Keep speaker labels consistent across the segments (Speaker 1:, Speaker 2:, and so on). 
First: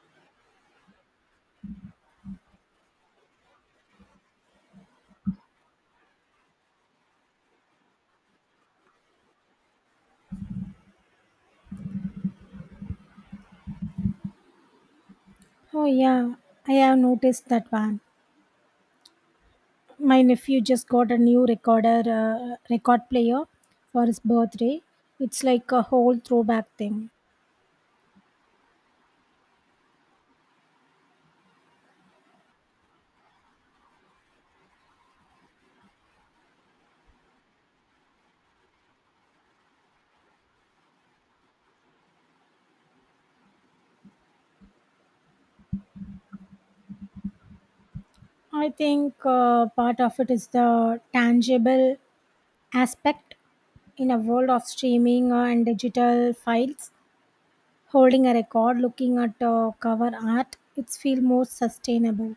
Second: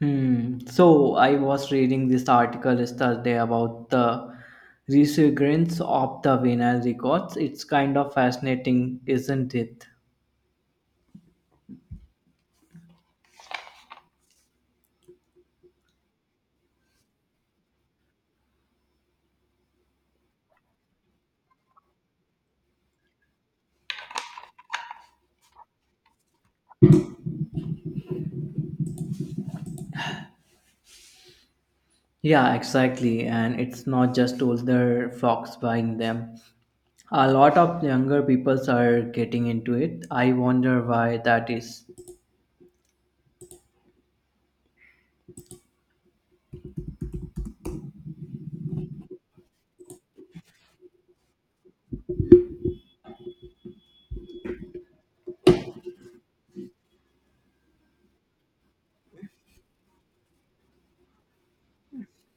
Speaker 1: Hmm. So I was reading this article yesterday about the resurgence of the vinyl records. It's kind of fascinating, isn't it?
Speaker 2: Oh yeah, I have noticed that one. My nephew just got a record player for his birthday. It's like a whole throwback thing.
Speaker 1: Yeah, exactly. And it's not just older folks buying them. A lot of younger people are getting into it. I wonder why that is.
Speaker 2: I think part of it is the tangible aspect in a world of streaming and digital files. Holding a record, looking at cover art, it's feel more sustainable.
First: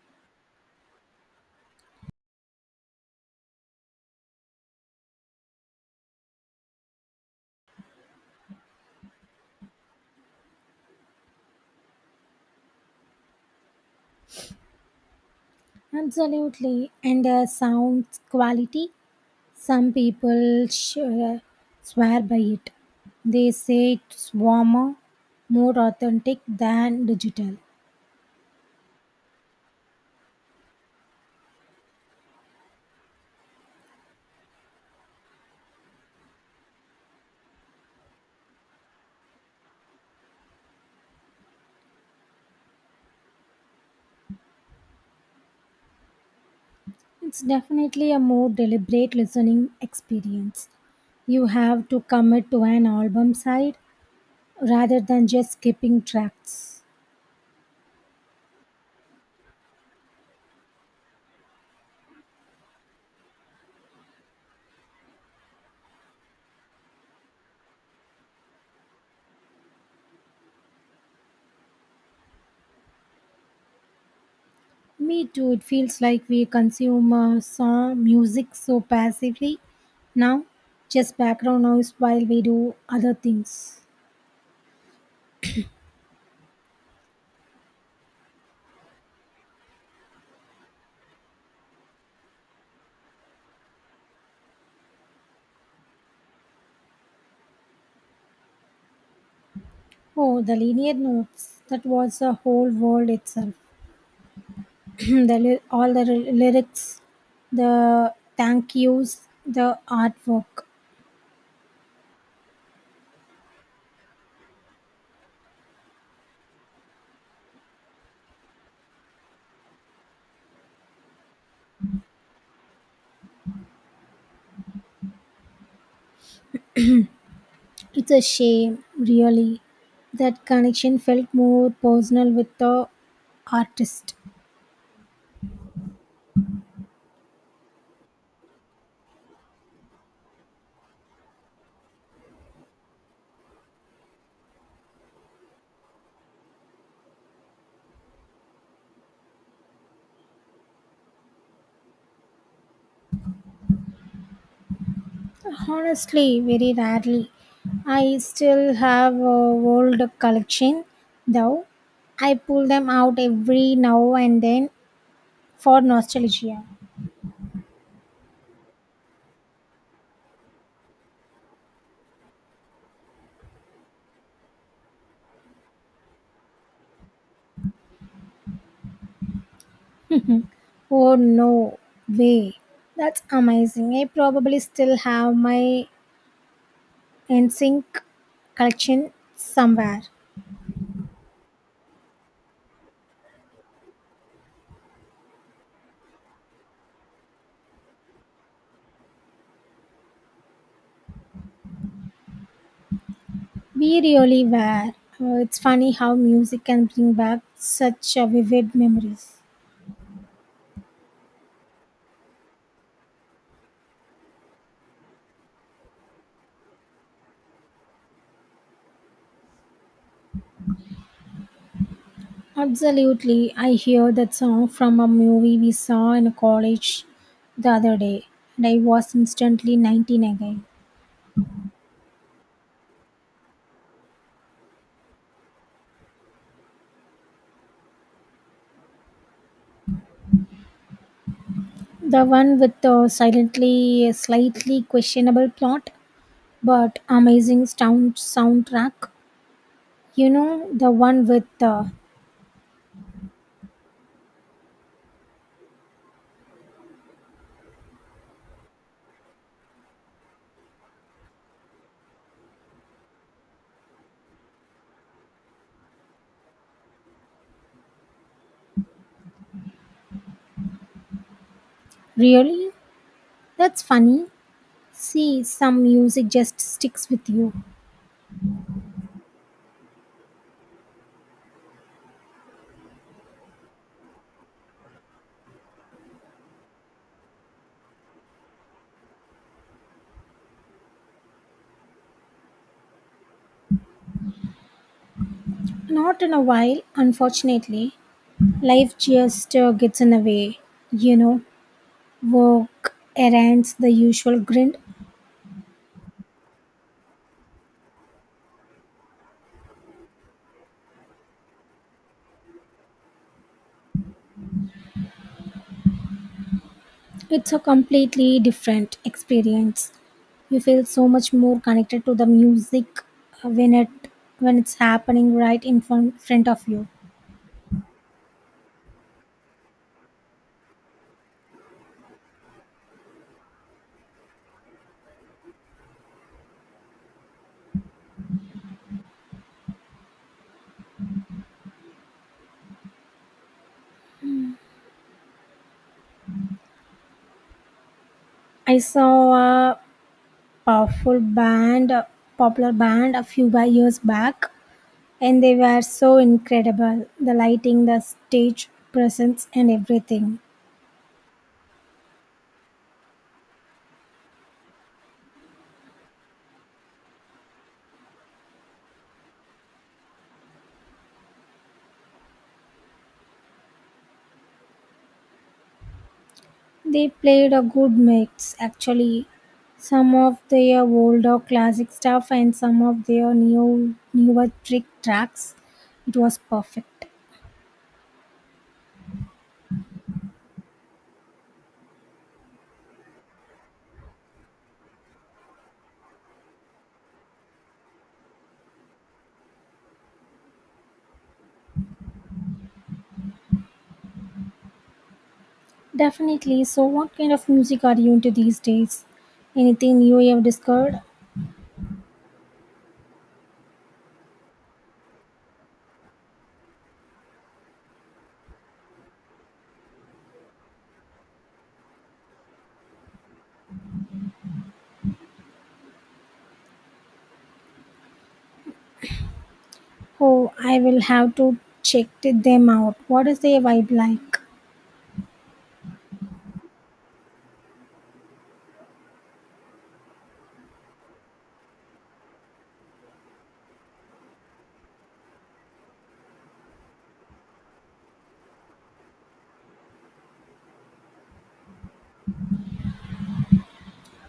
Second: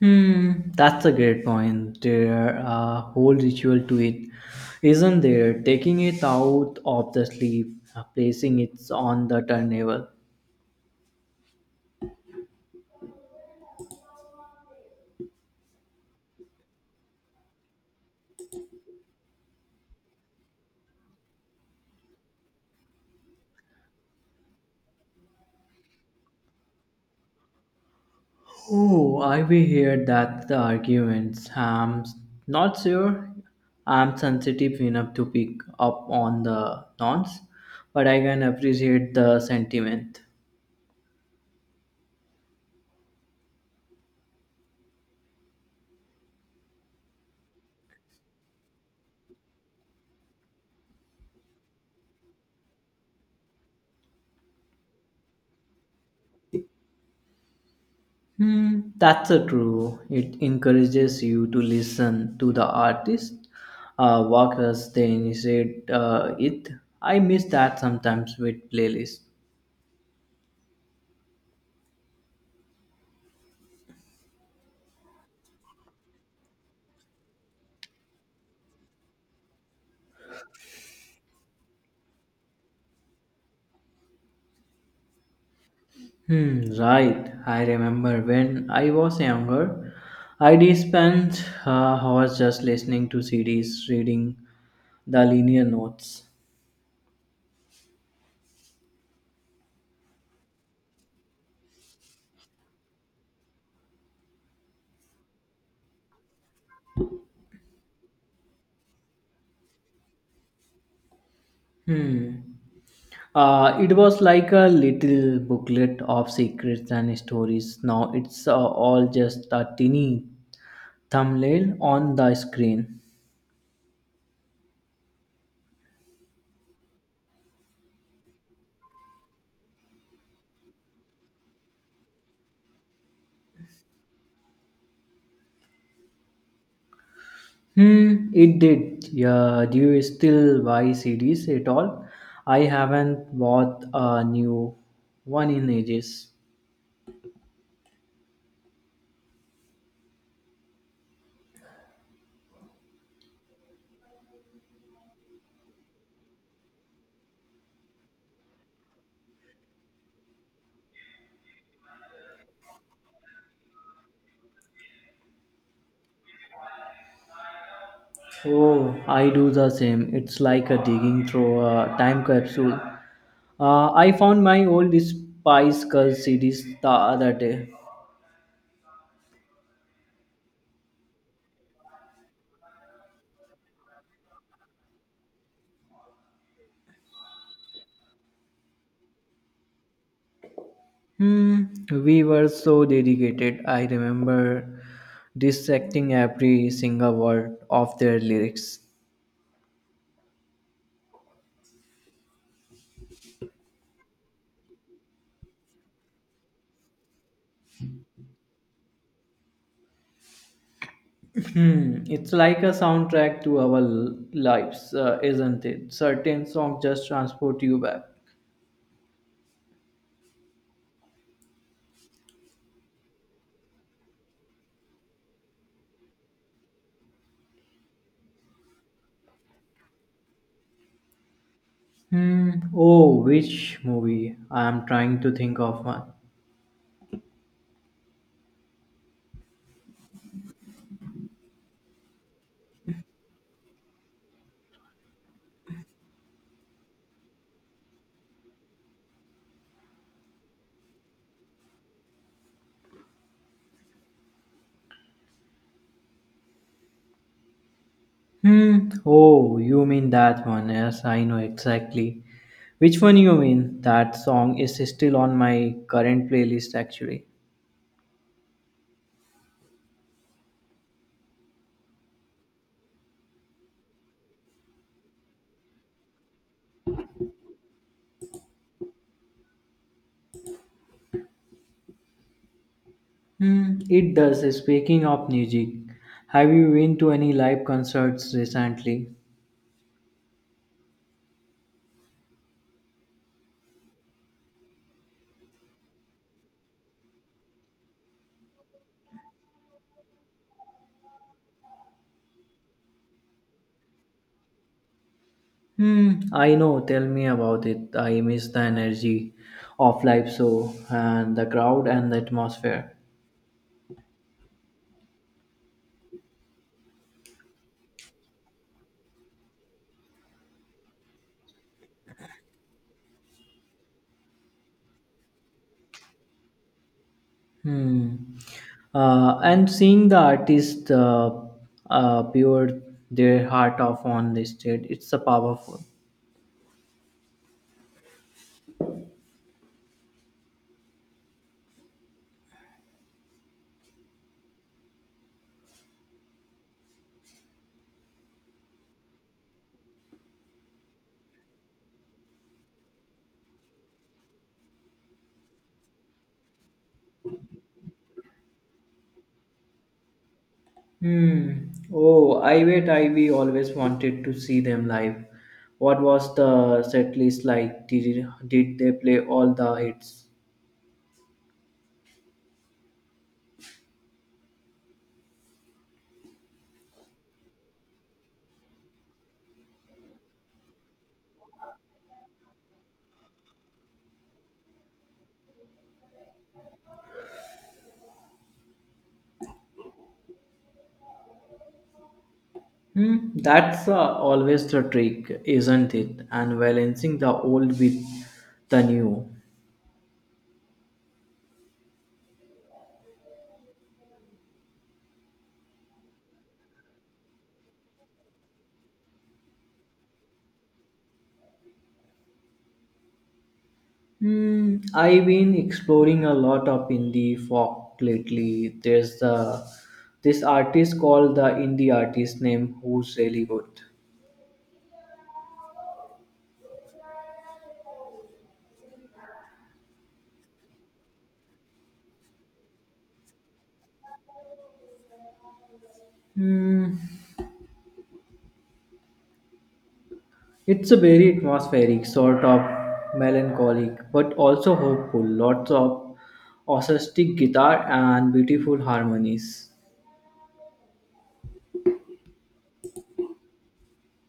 Speaker 1: Hmm, that's a great point. There are a whole ritual to it, isn't there? Taking it out of the sleeve, placing it on the turntable.
Speaker 2: Absolutely, and the sound quality. Some people swear by it. They say it's warmer, more authentic than digital.
Speaker 1: Oh, I will hear that the arguments. I'm not sure I'm sensitive enough to pick up on the nonce, but I can appreciate the sentiment.
Speaker 2: It's definitely a more deliberate listening experience. You have to commit to an album side rather than just skipping tracks.
Speaker 1: Hmm, that's a true. It encourages you to listen to the artist, work as they initiate it. I miss that sometimes with playlists.
Speaker 2: Me too, it feels like we consume song music so passively now, just background noise while we do other things.
Speaker 1: Hmm, right. I remember when I was younger, I'd spent hours just listening to CDs, reading the linear notes.
Speaker 2: Oh, the linear notes. That was a whole world itself. all the lyrics, the thank yous, the artwork.
Speaker 1: Hmm. It was like a little booklet of secrets and stories. Now it's all just a teeny thumbnail on the screen.
Speaker 2: It's a shame, really. That connection felt more personal with the artist.
Speaker 1: Hmm, it did. Yeah, do you still buy CDs at all? I haven't bought a new one in ages.
Speaker 2: Honestly, very rarely. I still have a old collection, though. I pull them out every now and then for nostalgia.
Speaker 1: Oh, I do the same. It's like a digging through a time capsule. I found my old Spice Girls CDs the other day.
Speaker 2: Oh no way. That's amazing. I probably still have my NSYNC collection somewhere.
Speaker 1: Hmm, we were so dedicated. I remember dissecting every single word of their lyrics.
Speaker 2: We really were. It's funny how music can bring back such vivid memories.
Speaker 1: Hmm, it's like a soundtrack to our lives, isn't it? Certain songs just transport you back.
Speaker 2: Absolutely. I hear that song from a movie we saw in college the other day, and I was instantly 19 again.
Speaker 1: Hmm. Oh, which movie? I am trying to think of one.
Speaker 2: The one with the silently, slightly questionable plot, but amazing soundtrack. You know, the one with the
Speaker 1: Hmm. Oh, you mean that one? Yes, I know exactly. Which one you mean? That song is still on my current playlist actually.
Speaker 2: really? That's funny. See, some music just sticks with you.
Speaker 1: Hmm. It does. Speaking of music, have you been to any live concerts recently?
Speaker 2: Not in a while, unfortunately. Life just gets in the way. You know, work, errands, the usual grind.
Speaker 1: Hmm. I know. Tell me about it. I miss the energy of live show and the crowd and the atmosphere.
Speaker 2: It's a completely different experience. You feel so much more connected to the music uh, when it when it's happening right in front of you.
Speaker 1: Hmm. And seeing the artist pour their heart off on the stage, it's a powerful.
Speaker 2: I saw a a full band, a popular band, a few years back, and they were so incredible. The lighting, the stage presence, and everything.
Speaker 1: Hmm. Oh, I wait, I we always wanted to see them live. What was the set list like? Did they play all the hits?
Speaker 2: They played a good mix, actually. Some of their older classic stuff and some of their new newer trick tracks. It was perfect.
Speaker 1: Hmm. That's always the trick, isn't it? And balancing the old with the new.
Speaker 2: Definitely. So, what kind of music are you into these days? Anything new you have discovered?
Speaker 1: Hmm, I've been exploring a lot of indie folk lately. There's the this artist called the indie artist name who's really good.
Speaker 2: Oh, I will have to check them out. What is their vibe like?
Speaker 1: It's a very atmospheric, sort of melancholic, but also hopeful. Lots of acoustic guitar and beautiful harmonies.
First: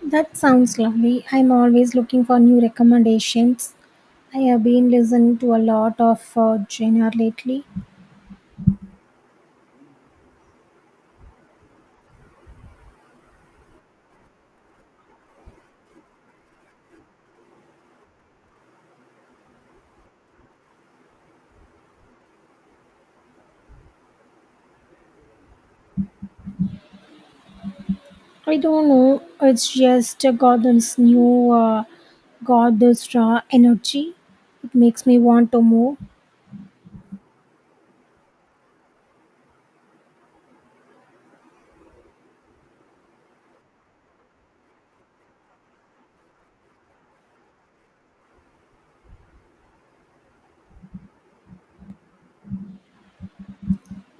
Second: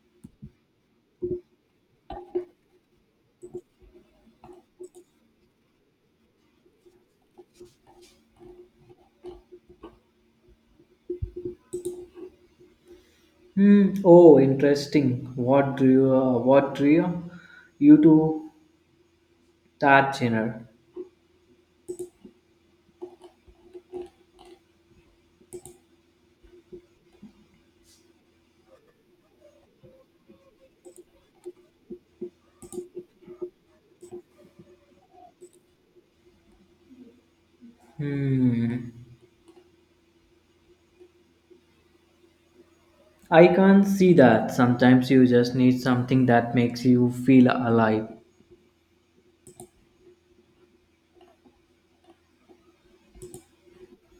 Speaker 2: That sounds lovely. I'm always looking for new recommendations. I have been listening to a lot of genre lately.
Speaker 1: Hmm. Oh, interesting. What drew you to that genre?
Speaker 2: I don't know. It's just got this new, got this raw energy. It makes me want to move.
Speaker 1: Hmm. I can't see that. Sometimes you just need something that makes you feel alive.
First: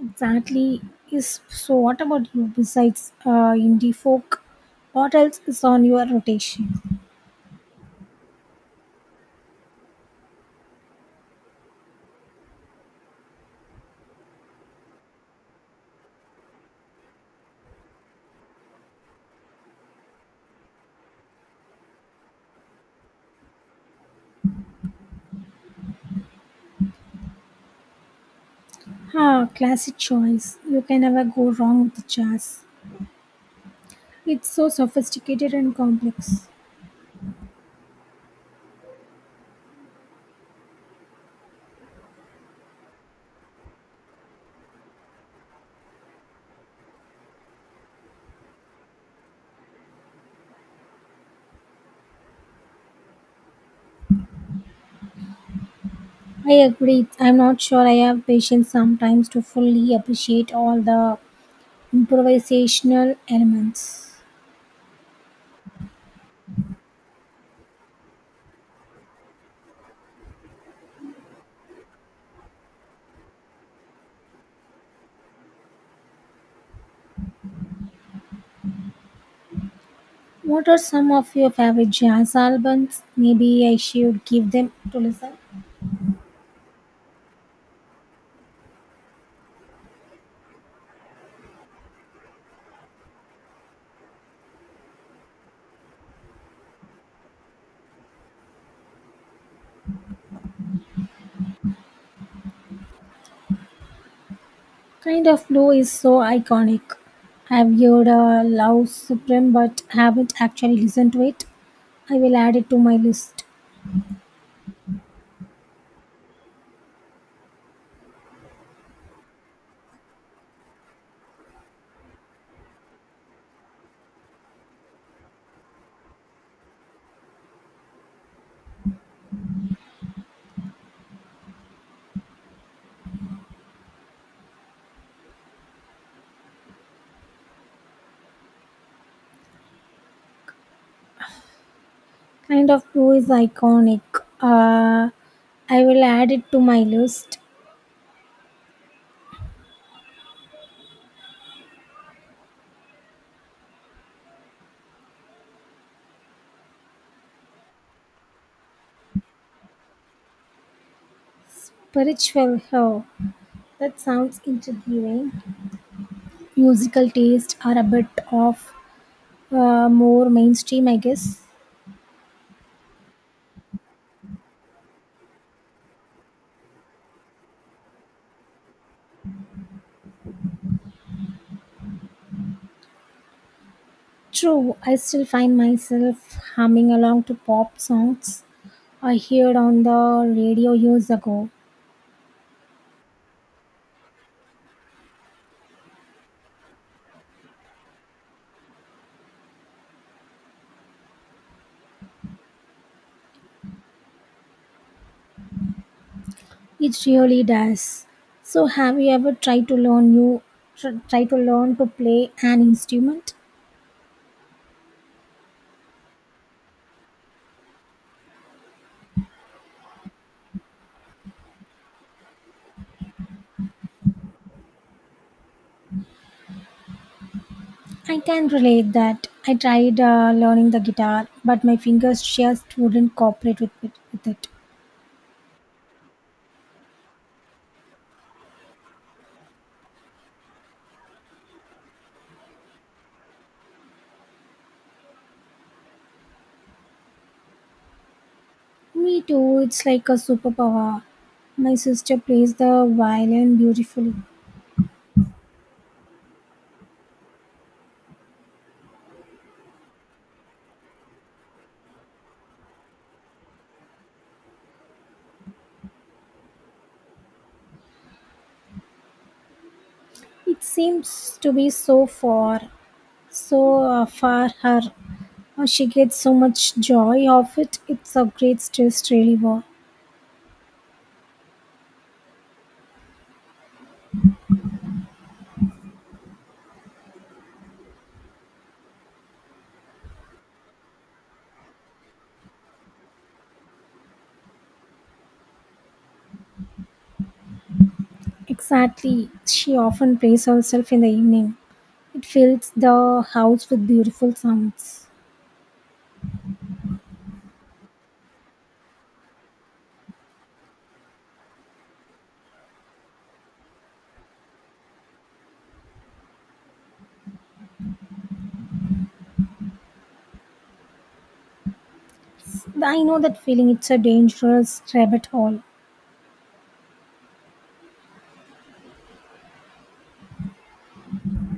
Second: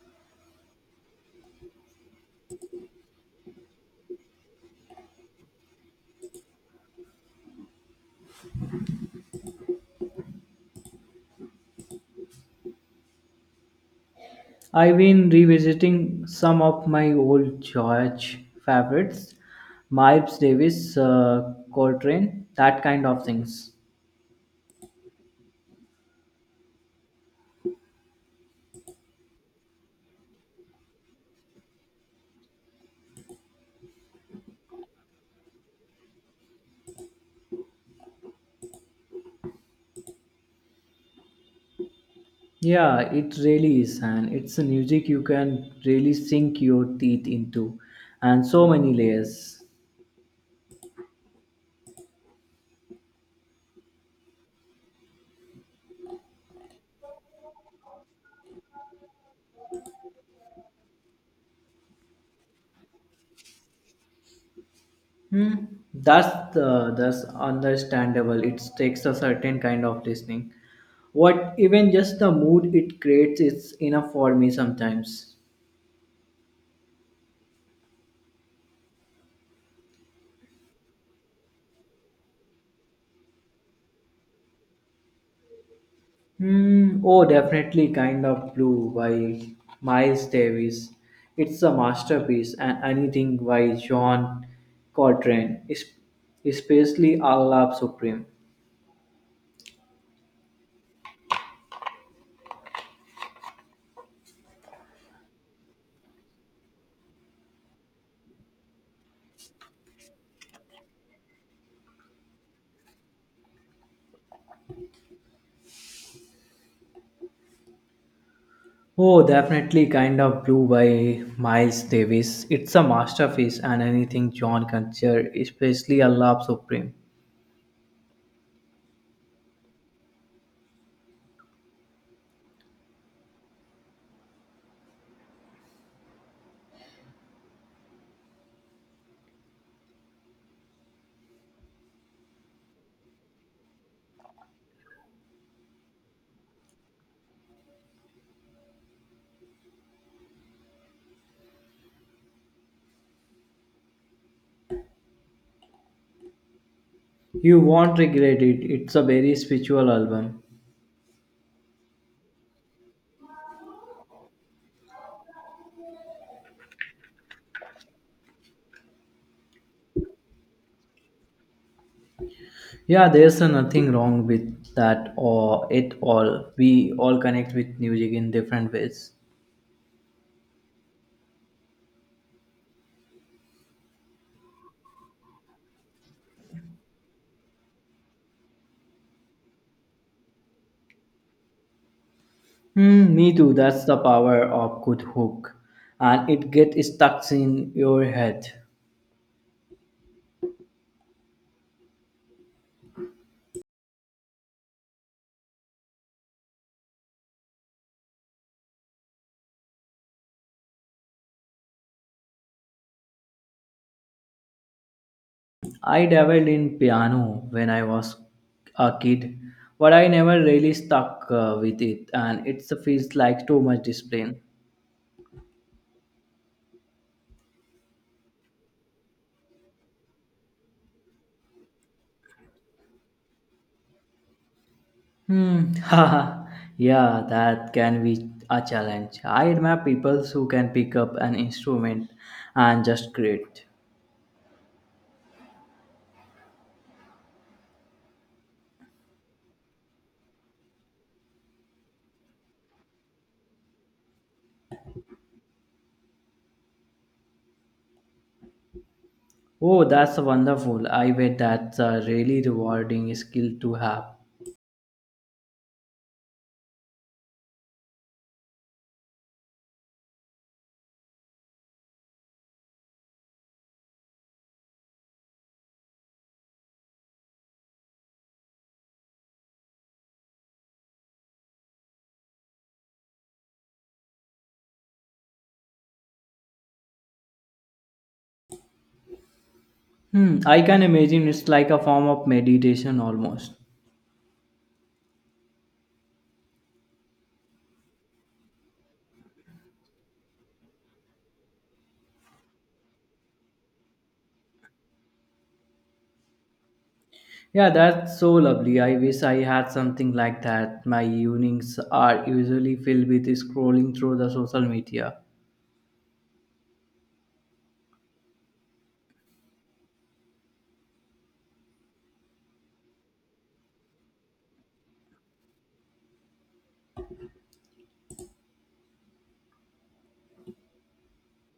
Speaker 2: Exactly. Is so. What about you? Besides indie folk, what else is on your rotation?
Speaker 1: I've been revisiting some of my old church favorites, Miles Davis, Coltrane, that kind of things.
Speaker 2: Ah, classic choice. You can never go wrong with jazz. It's so sophisticated and complex.
Speaker 1: Yeah, it really is, and it's a music you can really sink your teeth into, and so many layers.
Speaker 2: I agree. I'm not sure I have patience sometimes to fully appreciate all the improvisational elements.
Speaker 1: Hmm. That's understandable. It takes a certain kind of listening. What even just the mood it creates is enough for me sometimes.
Speaker 2: What are some of your favorite jazz albums? Maybe I should give them to listen.
Speaker 1: Hmm. Oh, definitely, kind of blue by Miles Davis. It's a masterpiece, and anything by John Coltrane, especially Allah Supreme.
Speaker 2: Kind of Blue is so iconic. I've heard Love Supreme but haven't actually listened to it. I will add it to my list.
Speaker 1: Oh, definitely Kind of Blue by Miles Davis. It's a masterpiece and anything John Consider, especially A Love Supreme.
Speaker 2: Kind of Blue is iconic. Uh, I will add it to my list.
Speaker 1: You won't regret it. It's a very spiritual album.
Speaker 2: Spiritual Hell. That sounds intriguing. Musical tastes are a bit of more mainstream, I guess.
Speaker 1: Yeah, there's a nothing wrong with that or it all. We all connect with music in different ways.
Speaker 2: True, I still find myself humming along to pop songs I heard on the radio years ago.
Speaker 1: Hmm, me too. That's the power of good hook. And it gets stuck in your head.
Speaker 2: It really does. So, have you ever tried to learn you tr- try to learn to play an instrument?
Speaker 1: I dabbled in piano when I was a kid, but I never really stuck with it, and it feels like too much discipline.
Speaker 2: I can relate that. I tried learning the guitar, but my fingers just wouldn't cooperate with it.
Speaker 1: Hmm. haha, yeah, that can be a challenge. I admire people who can pick up an instrument and just create.
Speaker 2: Me too, it's like a superpower. My sister plays the violin beautifully.
Speaker 1: Oh, that's wonderful. I bet that's a really rewarding skill to have.
Speaker 2: It seems to be so far, so far her. She gets so much joy of it. It's a great stress reliever.
Speaker 1: Hmm. I can imagine it's like a form of meditation almost.
Speaker 2: Exactly. She often plays herself in the evening. It fills the house with beautiful sounds.
Speaker 1: Yeah, that's so lovely. I wish I had something like that. My evenings are usually filled with scrolling through the social media.
Speaker 2: Yes, I know that feeling. It's a dangerous rabbit hole.